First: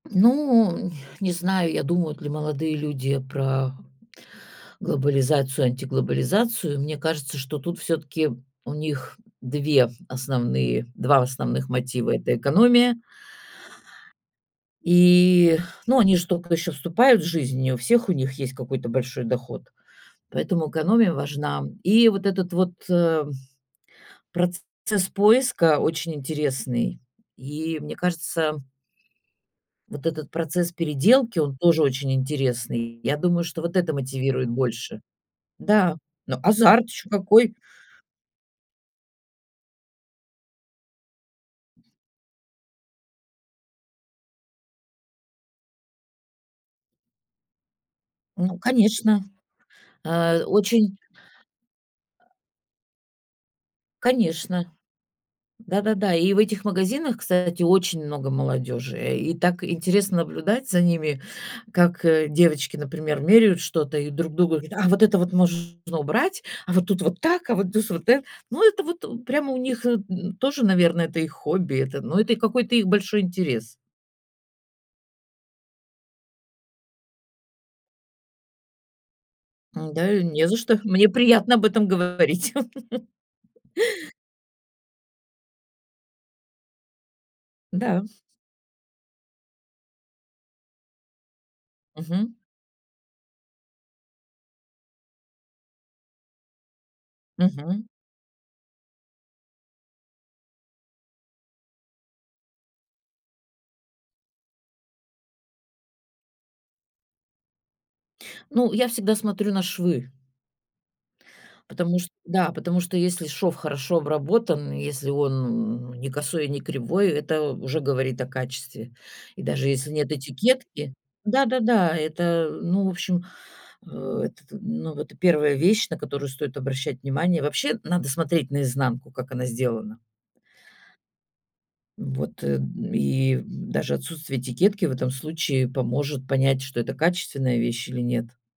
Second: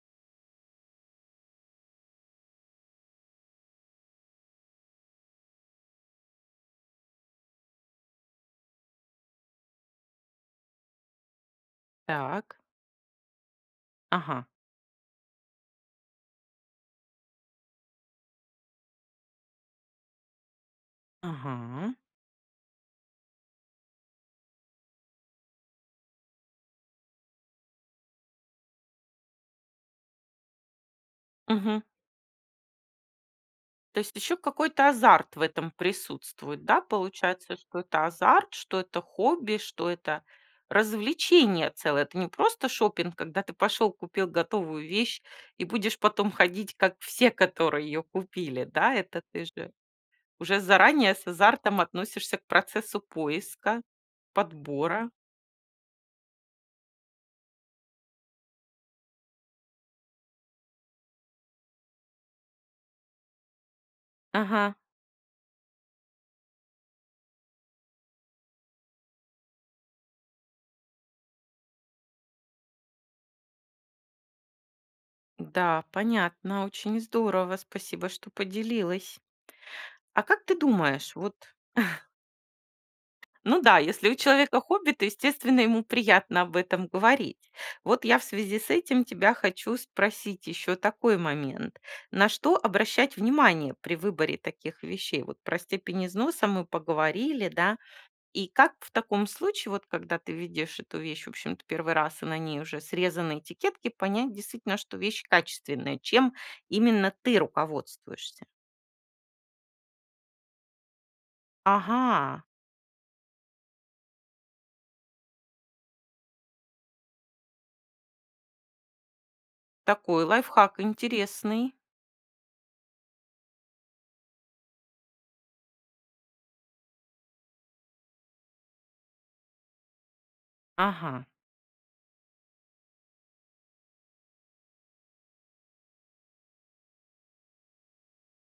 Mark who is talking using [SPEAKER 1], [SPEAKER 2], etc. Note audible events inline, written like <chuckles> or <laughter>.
[SPEAKER 1] Ну, ня, не знаю, я думают ли молодые люди про глобализацию, антиглобализацию. Мне кажется, что тут всё-таки у них 2 основные 2 основных мотива- это
[SPEAKER 2] Так.
[SPEAKER 1] экономия
[SPEAKER 2] Ага.
[SPEAKER 1] И, ну, они же тока ещё вступают в жизнь, не у всех у них есть какой-то большой доход, поэтому экономия важна, м.
[SPEAKER 2] Ага.
[SPEAKER 1] И вот этот вот, эм, процесс поиска очень интересный, и, мне кажется Вот этот процесс переделки, он
[SPEAKER 2] Мгм.
[SPEAKER 1] тоже очень интересный. Я думаю, что вот это
[SPEAKER 2] То есть ещё
[SPEAKER 1] мотивирует
[SPEAKER 2] какой-то
[SPEAKER 1] больше.
[SPEAKER 2] азарт в этом
[SPEAKER 1] Н-да, но
[SPEAKER 2] присутствует, да,
[SPEAKER 1] азарт ещё какой!
[SPEAKER 2] получается, что это азарт, что это хобби, что это развлечение целое. Это не просто шопинг, когда ты пошёл, купил готовую вещь и будешь потом ходить как все, которые её
[SPEAKER 1] Ну
[SPEAKER 2] купили, да?
[SPEAKER 1] конечно,
[SPEAKER 2] Это ты же
[SPEAKER 1] а,
[SPEAKER 2] уже
[SPEAKER 1] очень
[SPEAKER 2] заранее с азартом относишься к процессу поиска,
[SPEAKER 1] Конечно,
[SPEAKER 2] подбора.
[SPEAKER 1] да-да-да. И в этих магазинах, кстати, очень много молодёжи, э, и так интересно наблюдать за ними, как, э, девочки, например, меряют что-то и друг другу:
[SPEAKER 2] Ага.
[SPEAKER 1] "А вот это вот можно убрать, а вот тут вот так, а вот тус вот э". Ну, это вот прямо у них, н, тоже, наверно, это их хобби, это, но это их какой-то их большой интерес.
[SPEAKER 2] Да, понятно. Очень здорово. Спасибо, что поделилась.
[SPEAKER 1] Н-да,
[SPEAKER 2] А
[SPEAKER 1] и
[SPEAKER 2] как
[SPEAKER 1] не
[SPEAKER 2] ты
[SPEAKER 1] за что. Мне
[SPEAKER 2] думаешь, вот
[SPEAKER 1] приятно об этом
[SPEAKER 2] <chuckles>
[SPEAKER 1] говорить. <chuckles>
[SPEAKER 2] Ну да, если у человека хобби, то, естественно, ему приятно об этом говорить.
[SPEAKER 1] Н-да.
[SPEAKER 2] Вот я в связи с этим тебя хочу спросить ещё такой момент. На
[SPEAKER 1] Мгм.
[SPEAKER 2] что обращать внимание при выборе таких вещей? Вот про степень износа мы поговорили, да?
[SPEAKER 1] Мгм.
[SPEAKER 2] И как в таком случае, вот когда ты видишь эту вещь, в общем-то, 1-й раз, а на ней уже срезаны этикетки, понять действительно, что вещь качественная? Чем именно ты руководствуешься?
[SPEAKER 1] Ну, я всегда смотрю на швы. Потому что,
[SPEAKER 2] Ага.
[SPEAKER 1] да, потому что, если шов хорошо обработан и если он, ну, не косой и не кривой, это уже говорит о качестве. И даже если нет
[SPEAKER 2] Такой лайфхак
[SPEAKER 1] этикетки,
[SPEAKER 2] интересный.
[SPEAKER 1] да-да-да, это, ну, в общем. А этот ну, вот и 1 вещь, на которую стоит обращать внимание. Вообще, надо смотреть наизнанку, как она сделана.
[SPEAKER 2] Ага.
[SPEAKER 1] Ну, вот, эм, и даже отсутствие этикетки в этом случае поможет понять, что это качественная вещь или нет.